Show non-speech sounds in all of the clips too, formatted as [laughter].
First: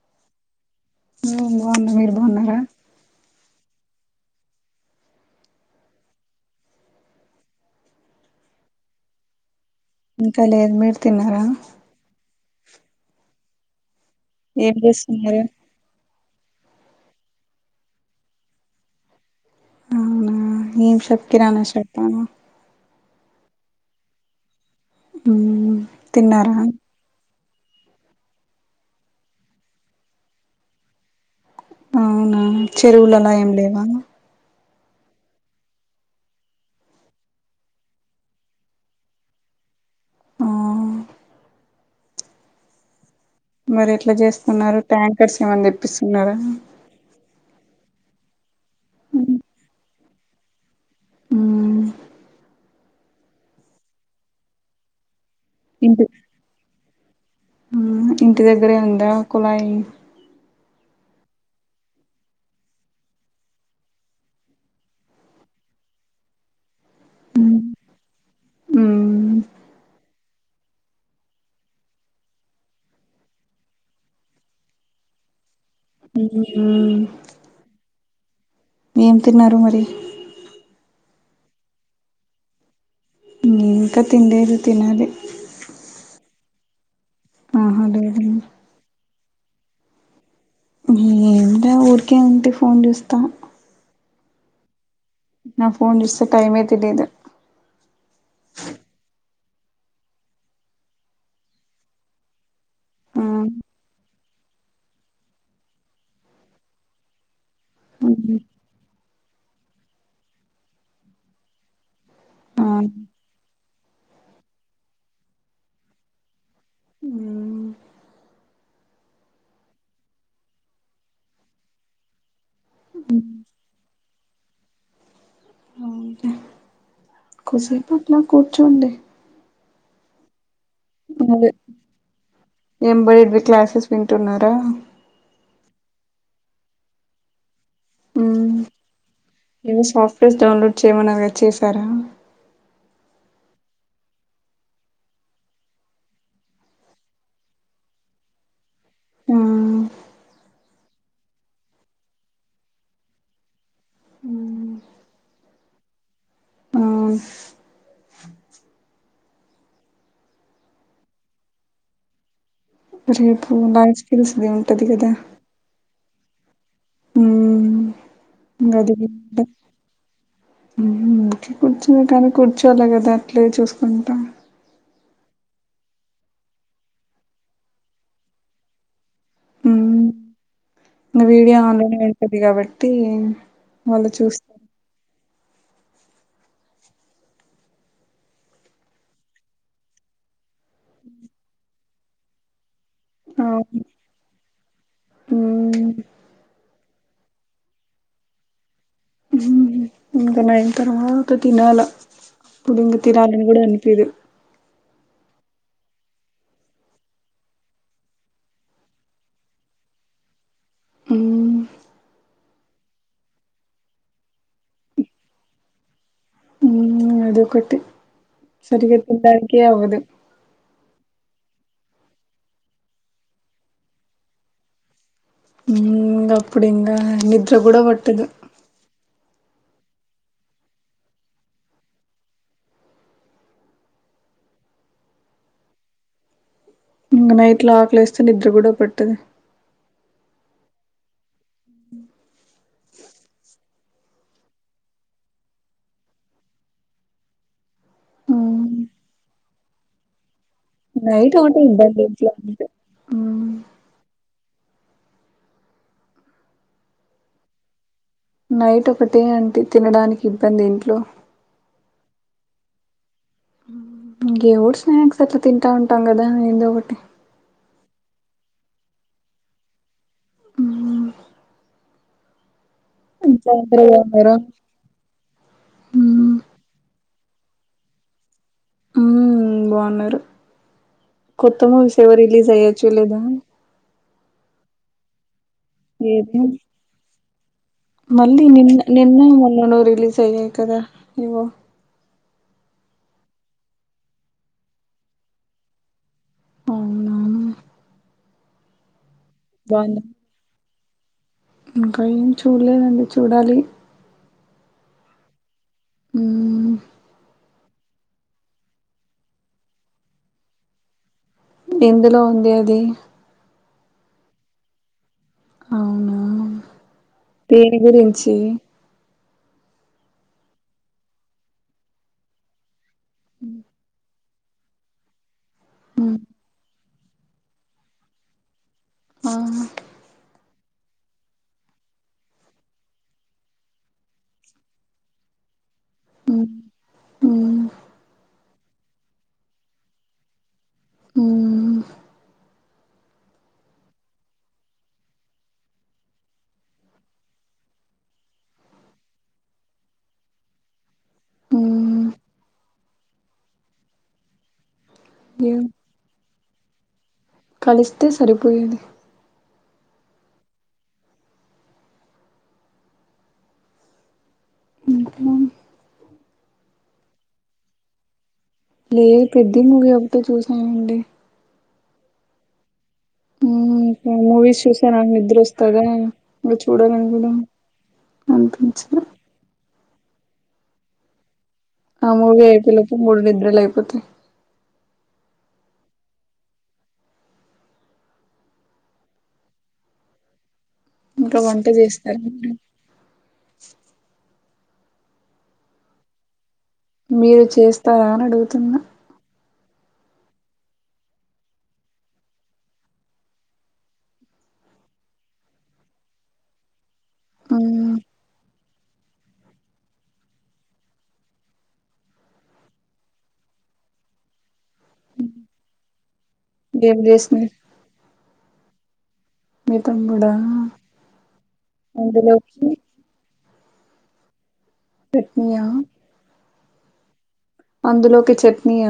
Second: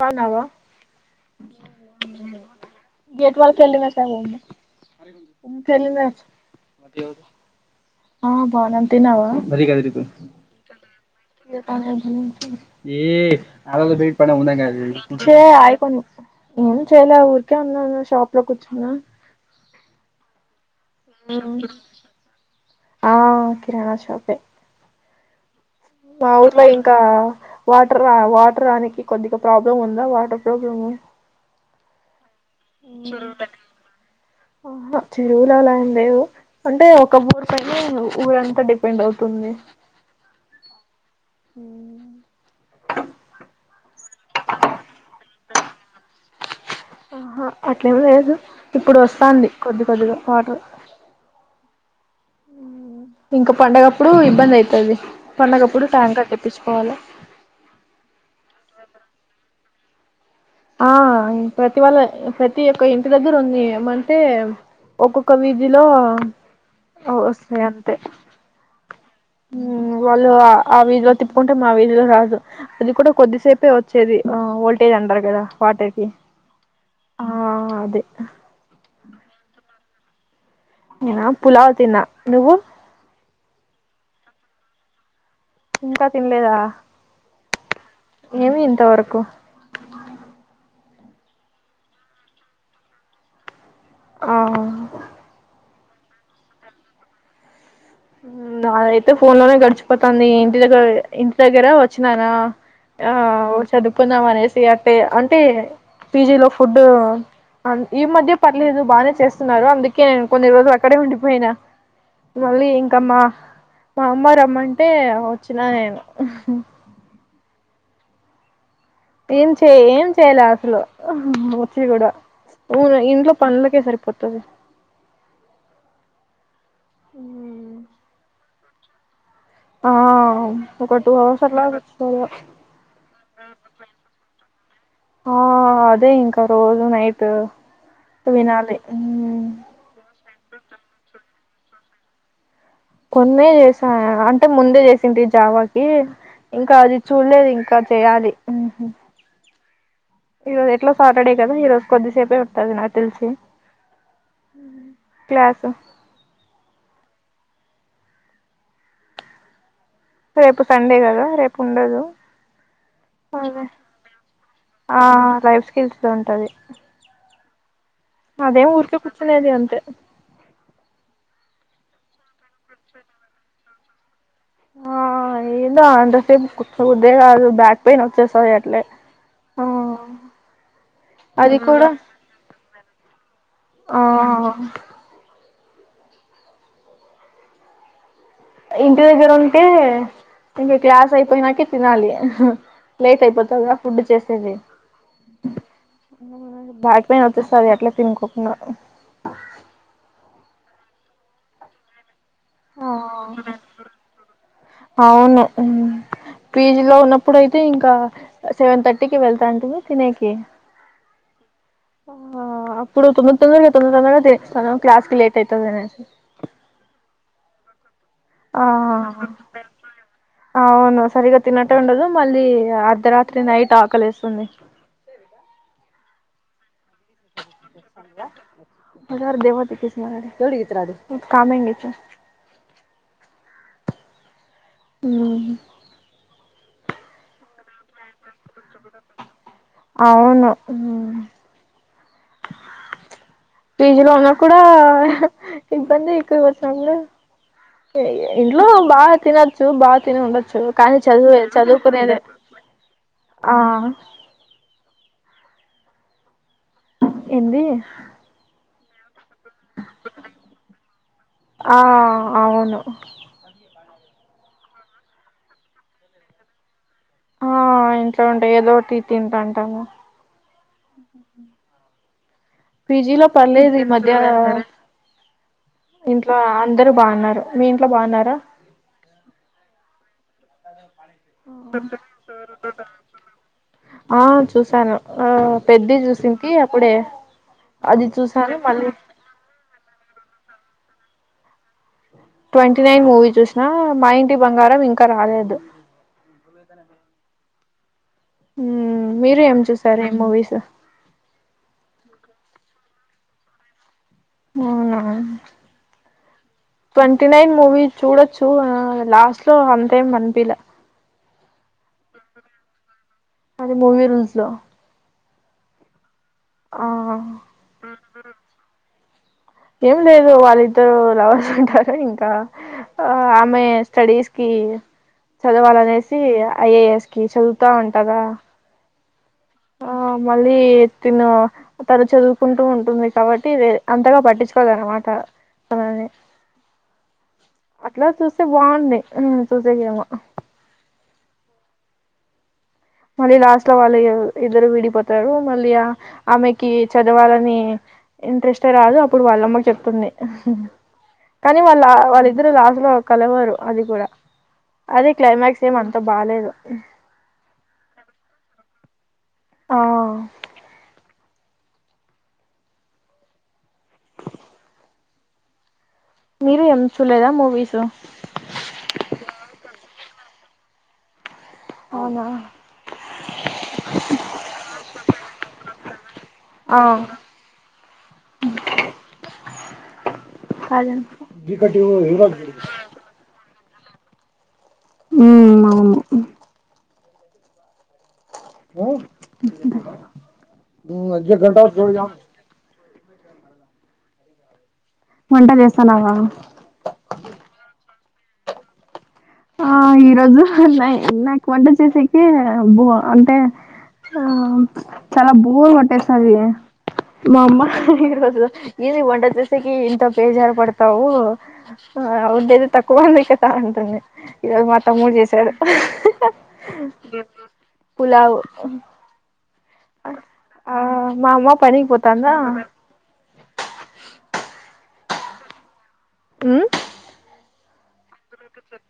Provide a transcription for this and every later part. బాగున్నావా ఉం బాగున్న మీరు బాగున్నారా ిన తె [unintelligible] ా బానంత నావా [unintelligible] ఇంకా లేదు మీరు తిన్నారా ఏ అద బేట్ పడ ఉంద ఏం కాపో చేస్తున్నారు [unintelligible] ఏమ్ చేయలే ఊరికే ఉన్నాను షాప్ లో కూర్చున్నా అవునా ఏమ్ షాప్ కిరానా షాప్ నా ఆ కిరాణా షాపే ఉం మా ఊర్లో ఇంకా వాటర్ వాటర్ రానికి కొద్దిగా ప్రాబ్లం ఉందా వాటర్ ప్రాబ్లం అవునా చెరువులలా ఏమ్ లేవా ఆహా చెరువులా అలా ఏమ్ లేవు అంటే ఒక ఊరు పైన ఊరంతా డిపెండ్ అవుతుంది ఆ హ మరి ఎట్లా చేస్తున్నారు ట్యాంకర్స్ ఏమన్నా తెప్పిస్తున్నారా ఆహా అట్లేమి లేదు ఇప్పుడు వస్తాంది కొద్ది కొద్దిగా వాటర్ ఉం ఇంకా పండగప్పుడు ఇబ్బంది అయితది పండగప్పుడు ఇంటి ట్యాంకర్ తెప్పించుకోవాలి ఇంటి దగ్గరే ఉంద కుళయి ఆ ప్రతి వాళ్ళ ప్రతి ఒక్క ఇంటి దగ్గర ఉంది ఏమ్ అంటే ఒక్కొక్క వీధిలో హ్మ్ వస్తాయి అంతే హ్మ్ ఉం వా ఆ వీధిలో తిప్పుకుంటే మా వీధి లో రాదు అది కూడా కొద్దిసేపే వచ్చేది వోల్టేజ్ అంటరు కదా వాటర్కి హ్మ్. ఆ అదే ఏం తిన్నారు మరి నేనా పులావ్ తిన్నా నువ్వు ఇంకా తినలేదు తినాలి ఇంకా తినలేదా ఆహా లేదు ఏమి ఇంత వరకు ఏమిలా ఊరికే ఉంటే ఫోన్ చూస్తా ఆ నా ఫోన్ జస్టు టైమే తెలీదు నాదైతే ఫోన్ లోనే గడిచిపోతుంది ఇంటి దగ్గర ఇంటి దగ్గర వచ్చినానా ఆ ఉహు చదువుకుందాం అనేసి అట్టే అంటే పీజీలో ఫుడ్ ఈ మధ్య పర్లేదు బాగానే చేస్తున్నారు అందుకే నేను కొన్ని రోజులు అక్కడే ఉండిపోయినా ఆ మళ్ళీం ఇంకా మా మా అమ్మ రమ్మంటే వచ్చినా నేను ఏం చేయ ఏం చేయలే అసలు వచ్చి కూడా వును ఇంట్లో పనులకే సరిపోతది అవును కాసేపు అట్లా కూర్చోండి ఆ ఒక టూ హవర్స్ అదే అట్లా చూసుకోళ్లా ఎంబ్రాయిడరీ క్లాసెస్ వింటున్నారా ఆ అదే ఇంకా రోజు నైట్ వినాలి ఉమ్ ఏమో సాఫ్ట్వేర్స్ డౌన్లోడ్ చేయమన్నారుగా చేసారా కొన్నే చేసా అంటే ముందే చేసింటి జావాకి ఇంకా అది చూడలేదు ఇంకా చెయాలి ఆ ఈ రోజు ఎట్లా సాటర్డే కదా ఈ రోజు కొద్దిసేపే ఉంటది నాకు తెలిసి క్లాసు ఆ స్ రేపు సండే కదా రేపు ఉండదు రేపు అదే లైఫ్ స్కిల్స్ది ఉంటది ఆ కదా లైఫ్ స్కిల్స్ ఉంటది అదేం గది ఊరికే టా కూర్చునేది అంతే ఇంకే కూర్చుని కాడే కూర్చోలి కదా అట్లే చూసుకుంటా ఆ ఏందో అంతసేపు కూర్చో బుద్దే కాదు బ్యాక్ పెయిన్ వచ్చేస్తది అట్లే ఆ ఉమ్ ఇంగ అది వీడియో కూడా ఆన్లోనే ఉంటది కాబట్టి ఆ వాళ్ళు చూస్త ఇంటి దగ్గర ఉంటే ఇంక క్లాస్ అయిపోయినాక తినాలి లేట్ అయిపోతాద ఫుడ్ చేసేది బ్యాక్ పెయిన్ వచ్చేస్తాది అట్లే తినకోకుండా ఇంకా నైన్ తర్వాత తినాల అప్పుడు తినాలి అని కూడా అనిపియ్యదు పీజీ లో ఉన్నప్పుడు అయితే ఇంకా సెవెన్ థర్టీకి వెళ్తాంటి తినేకి ఉమ్ ఆ అప్పుడు తొమ్మిది తొమ్దదరగా తొమ్మిది తొందరగా తినేస్తాను క్లాస్ కి లేట్ అవుతుంది అనేసి అదొకటి ఆ సరిగా తినడానికే అవ్వదు అవును సరిగా తినట్ ఉండదు మళ్ళీ అర్ధరాత్రి నైట్ ఆకలి ఏస్తుంది ఉమ్ గప్పుడిన్గా నిద్ర కూడా పట్టదు [unintelligible] ఉమ్ ఇంకా నైట్ లో ఆకలి వస్తే నిద్ర కూడా పట్టది అవును ఉ పీజీలో ఉన్నా కూడా ఇబ్బంది ఎక్కువ వచ్చా ఇంట్లో బాగా తినొచ్చు బాగా తిని ఉండచ్ చ్చు కానీ నైట్ చదువే ఒకటే ఇబ్బంది చదువుకునేది ఇంట్లో అంతే ఆ ఏంది నైట్ ఒకటే అంటే తినడానికి ఇబ్బంది ఇంట్లో ఆ అవును ఇంగ ఏవో స్నాక్స్ ఎలా తింటా ఉంటాం కదా ఏదో ఒకటి ఆ ఇంట్లో ఉండి ఏదోటి తింటాంటామ్ పీజీలో పర్లేదు ఈ జాగ్రత్తగా మధ్య ఉన్నారా? ఇంట్లో అందరు బాగున్నారు మీ ఇంట్లో బాగున్నారా ఉ బాగున్నారు కొత్త మూవీస్ ఏదో రిలీజ్ అయ్యాయి చూడలేదా ఆ చూసాను ఆ పెద్ద ఏది చూసింది అప్పుడే అది మళ్ళీ చూసాను నిన్న మళ్ళీ నిన్న మొన్ననో రిలీస్ అయ్యాయి కదా ఏవో ట్వంటీ నైన్ మూవీ చూసిన మా ఇంటి బంగారం ఇంకా రాలేదు అవునా మీరు ఏం చూసారు బాగుందా ఏం మూవీస్ ఇంకా ఏం చూల్లేదండి చూడాలి అవునా హ్మ్ ట్వంటీ నైన్ మూవీ చూడొచ్చు లాస్ట్ లో అంతేం మనిపిలా ఎందులో ఉంది అది అది మూవీ రుల్జ్ లో అవునా ఆ పేడ్ గురించి ఏం లేదు వాళ్ళిద్దరు లవర్స్ ఉంటారు ఇంకా ఆ ఆమె స్టడీస్ కి హ్మ్ చదవాలనేసి ఐ ఏ ఎస్ కి చదువుతా ఉంటది ఆ మళ్ళీ తిను తను చదువుకుంటూ ఉంటుంది కాబట్టి అంతగా పట్టించుకోదనమాట తనని ఉ అట్లా చూస్తే బాగుంది చూసే కెమొ హ్మ్ మళ్ళీ లాస్ట్ లో వాళ్ళు ఇద్దరు విడిపోతారు మళ్ళీ ఆమెకి చదవాలని ఇంట్రెస్టే రాదు అప్పుడు వాళ్ళమ్మకి చెప్తుంది కానీ వాళ్ళు హ్మ్ వాళ్ళిద్దరు లాస్లో కలవరు అది కూడా అదే ఏం క్లైమాక్స్ ఏమ అంతా బాలేదు కలిస్తే సరిపోయేది ఆ ఇంకా మీరు ఏం చూల్లేదా మూవీస్ లేదు పెద్ధి మూవి ఒకటె చూసానండి అవునా మ్మ్ మూవీస్ చూసా నాకు నిద్ర వస్తదా ఇంకా ఆ చూడాలని కూడా అనిపించలె హలో ఆ మూవ అయిపోలప్పు మూడు నిద్రలు అయిపోతే ఉ అవును ఇంకా గటా వంట చ చేస్తారా మీరు వంట చేస్తానావా మీరు చేస్తారా అని అడుగుతున్న ఆ ఈరోజు నాకు వంట చేసేకి బో అంటే ఆ చాలా బోర్ కొట్టేసినది మా అమ్మ మ్మ్ ఈ రోజు ఇది వంట చేసేకి ఇంత బేజారు పడతావు ఆ ఔదేది తకుంద కదా అంటుంది ఇవాళ మ తమ్ముడు చేసాడు ఏం చేసినరు పులావ్ హ మీ తమ్ముడా అమ్మ పనికి పోతాందా అందులోకి పెట్టిన్య అం అందులోకి చట్నీయ్య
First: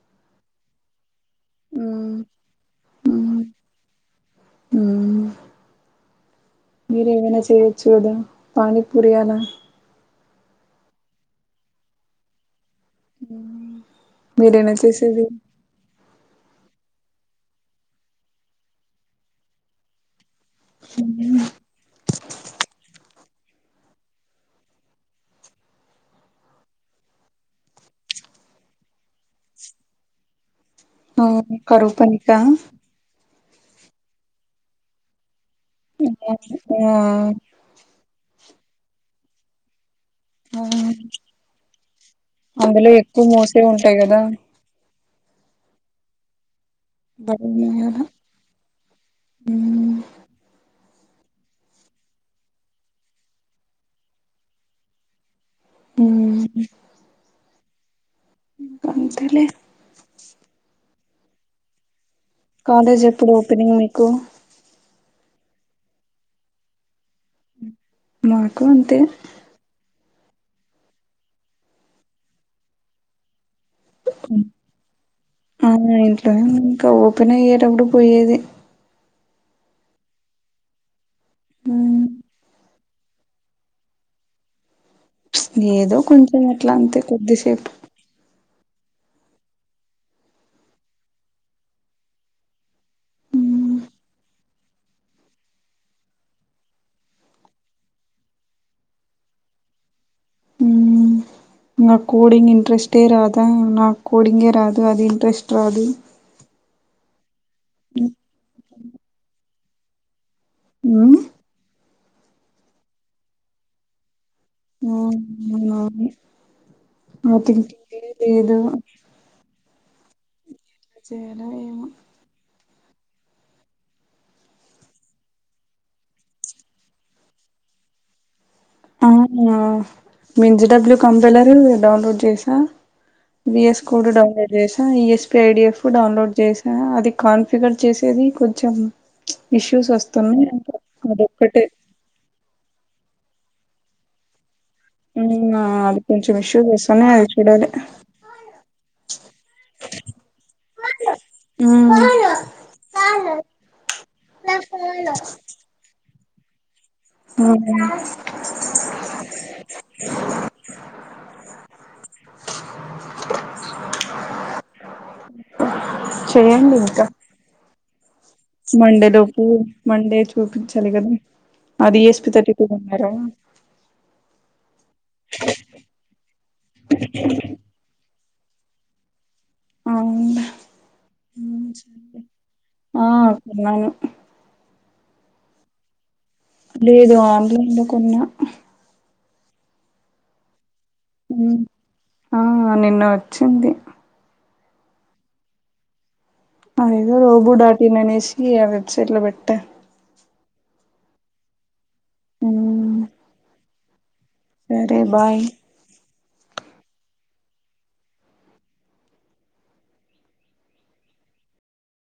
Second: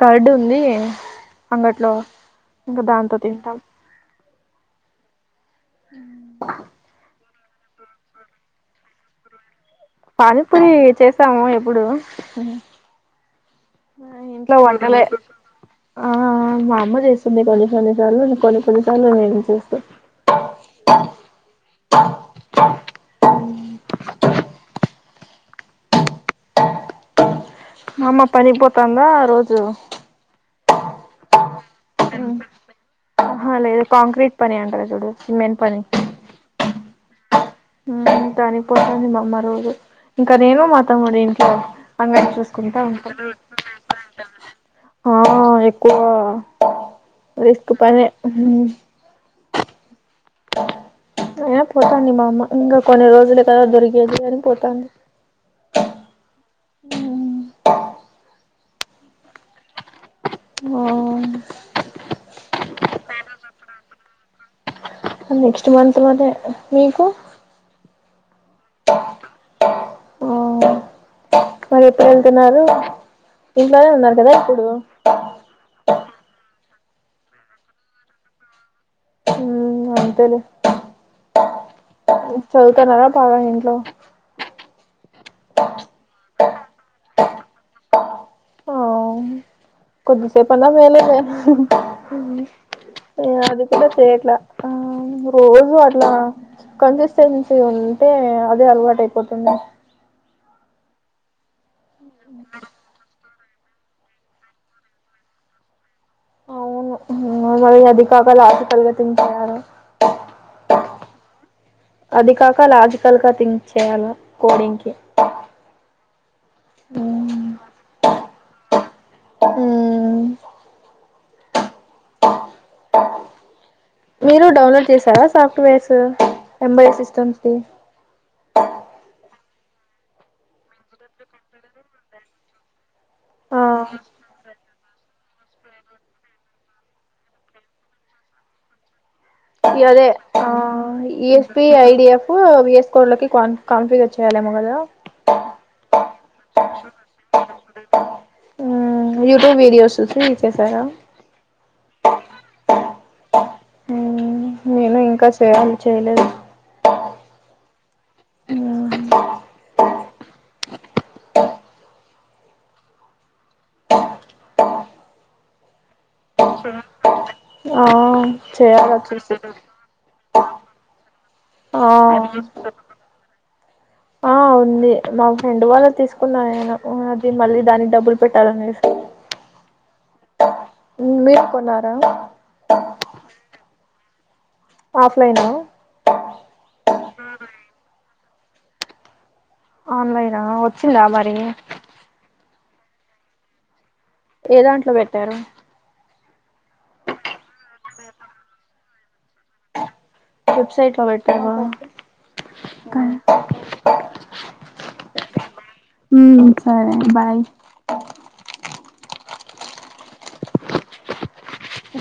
కర్డు ఉంది అంగట్లో మ్మ్ ఇంకా దాంతో తింటాం మీర ఏమైనా చే వెడ్చెదా పానీపూరినా పానీ పూరి చేస్తాము ఎప్పుడు ఇంట్లో మీరేనా వండలే చేసేది ఆ మాఅమ్మ చేస కొని కొని కొని కొని సార్లు ని కొడుకులక నువ్ ఏమైనా చేస్తే అ అ మ అమ్మ పనికీపోతాందా రోజు అ కరువ్ పనికా ఆహా లేదు కాంక్రీట్ పని అంటారా చూడు సిమెంట్ పని ఆ దానికిపోతుంది మా అమ్మ రోజు ఇంకా నేను మ ఆ తమ్ముడు ఇంట్లో అందర్నీ అందులో చూసుకుంటాఉంటాం ఎక్కువ మోసే ఉంటాయి కదా ఆ ఎక్కువ రిస్క్ పనే హ్మ్ ఏ పోతాంది మఅమ్మ ఇంకా కొన్ని రోజులు కదా దొరికెది అని పోతంది హమ్మ్ ఇంకంతేలే ఓ కాలేజ్ ఎప్పుడు ఓపెనింగ్ మీకు నెక్స్ట్ మంత్లోనే మీకు మాకు అంతే ఆ మరి ఎప్పుడు వెళ్తున్నారు ఇంట్లోనే ఉన్నారు కదా ఇప్పుడు కా ఇంకా ఓపెనయేటపుడు పోయేది మ్మ్ అంతేలే హ్మ్ చదువుతావా బాగా ఇంట్లో ఏదో కొంచెం అట్లా అంతే కొద్దిసేపు కొద్దిసేపాల వేరేదే అది కూడా చేయట్లా ఆ రోజూ అట్లా కన్సిస్టెన్సీ ఉంది ఉంటే అదే అలవాటు అయిపోతుంది న ఉమ్ నాకు కోడింగ్ ఇంట్రెస్టే రాదా నాకు కోడింగే రాదు అది ఇంట్రెస్ట్ రాదు అవును మరి అది కాగాల అది పరిగతిం తయారు అది కాక లాజికల్ గా థింక్స్ చేయాలా ఆ అవును ఆ మ్మ్ థింకింగే లేదు మ్మ్ చేేనా ఏమో మీరు డౌన్లోడ్ చేసారా సాఫ్ట్వేర్స్ ఎంబెడెడ్ సిస్టమ్ కు మీన్జడబ్ల్యూ కంపైలరు డౌన్లోడ్ చేసిన వి ఎస్ ఆ కోడ్ డౌన్లోడ్ చేసా ఈఎస్పి ఐడిఎఫ్ డౌన్లోడ్ చేసా అది కాన్ఫిగర్ చేసేది కొంచెం ఇ ఇష్యూస్ అదే ఆ వస్తున్నాయి అదొక్కటే ఈఎస్పి ఐడిఎఫ్ విఎస్ కోడ్ లోకి కాన్ కన్ఫిగర్ చేయలేమో కదా మ్ ఆ అది కొంచెం ఇష్యూ చేస్తానే అది చూడాలి సచేసేసి చేసారా [unintelligible] నేను ఇంకా చేయాలి చేయలేదు మ్హు [inaudible] చేయండి ఇంకా ఆ చేయాలి మండే వచ్చేసి లోపు మండే చూపించాలి కదా ఆ అది ఎస్పి తర్టీ టూ ఉన్నారా ఆ ఉంది మా ఫ్రెండ్ వాళ్ళది తీసుకున్నా నేను అ అది మళ్ళీ దానికి డబ్బులు పెట్టాలనేసి అవున మీరు మ్ కొన్నారా హు ఆ [unintelligible] ఆఫ్లైనా కున్ను ఆన్లైనా వచ్చిందా మరి ఆ నిన్న వచ్చింది ఏ దాంట్లో పెట్టారు అదేదో రోబు డాట్ ఇన్ అనేసి ఆ వెబ్సైట్ లో పెట్టా వెబ్సైట్ల బెట్టావ సరే బాయ్ మ్ సరే బాయ్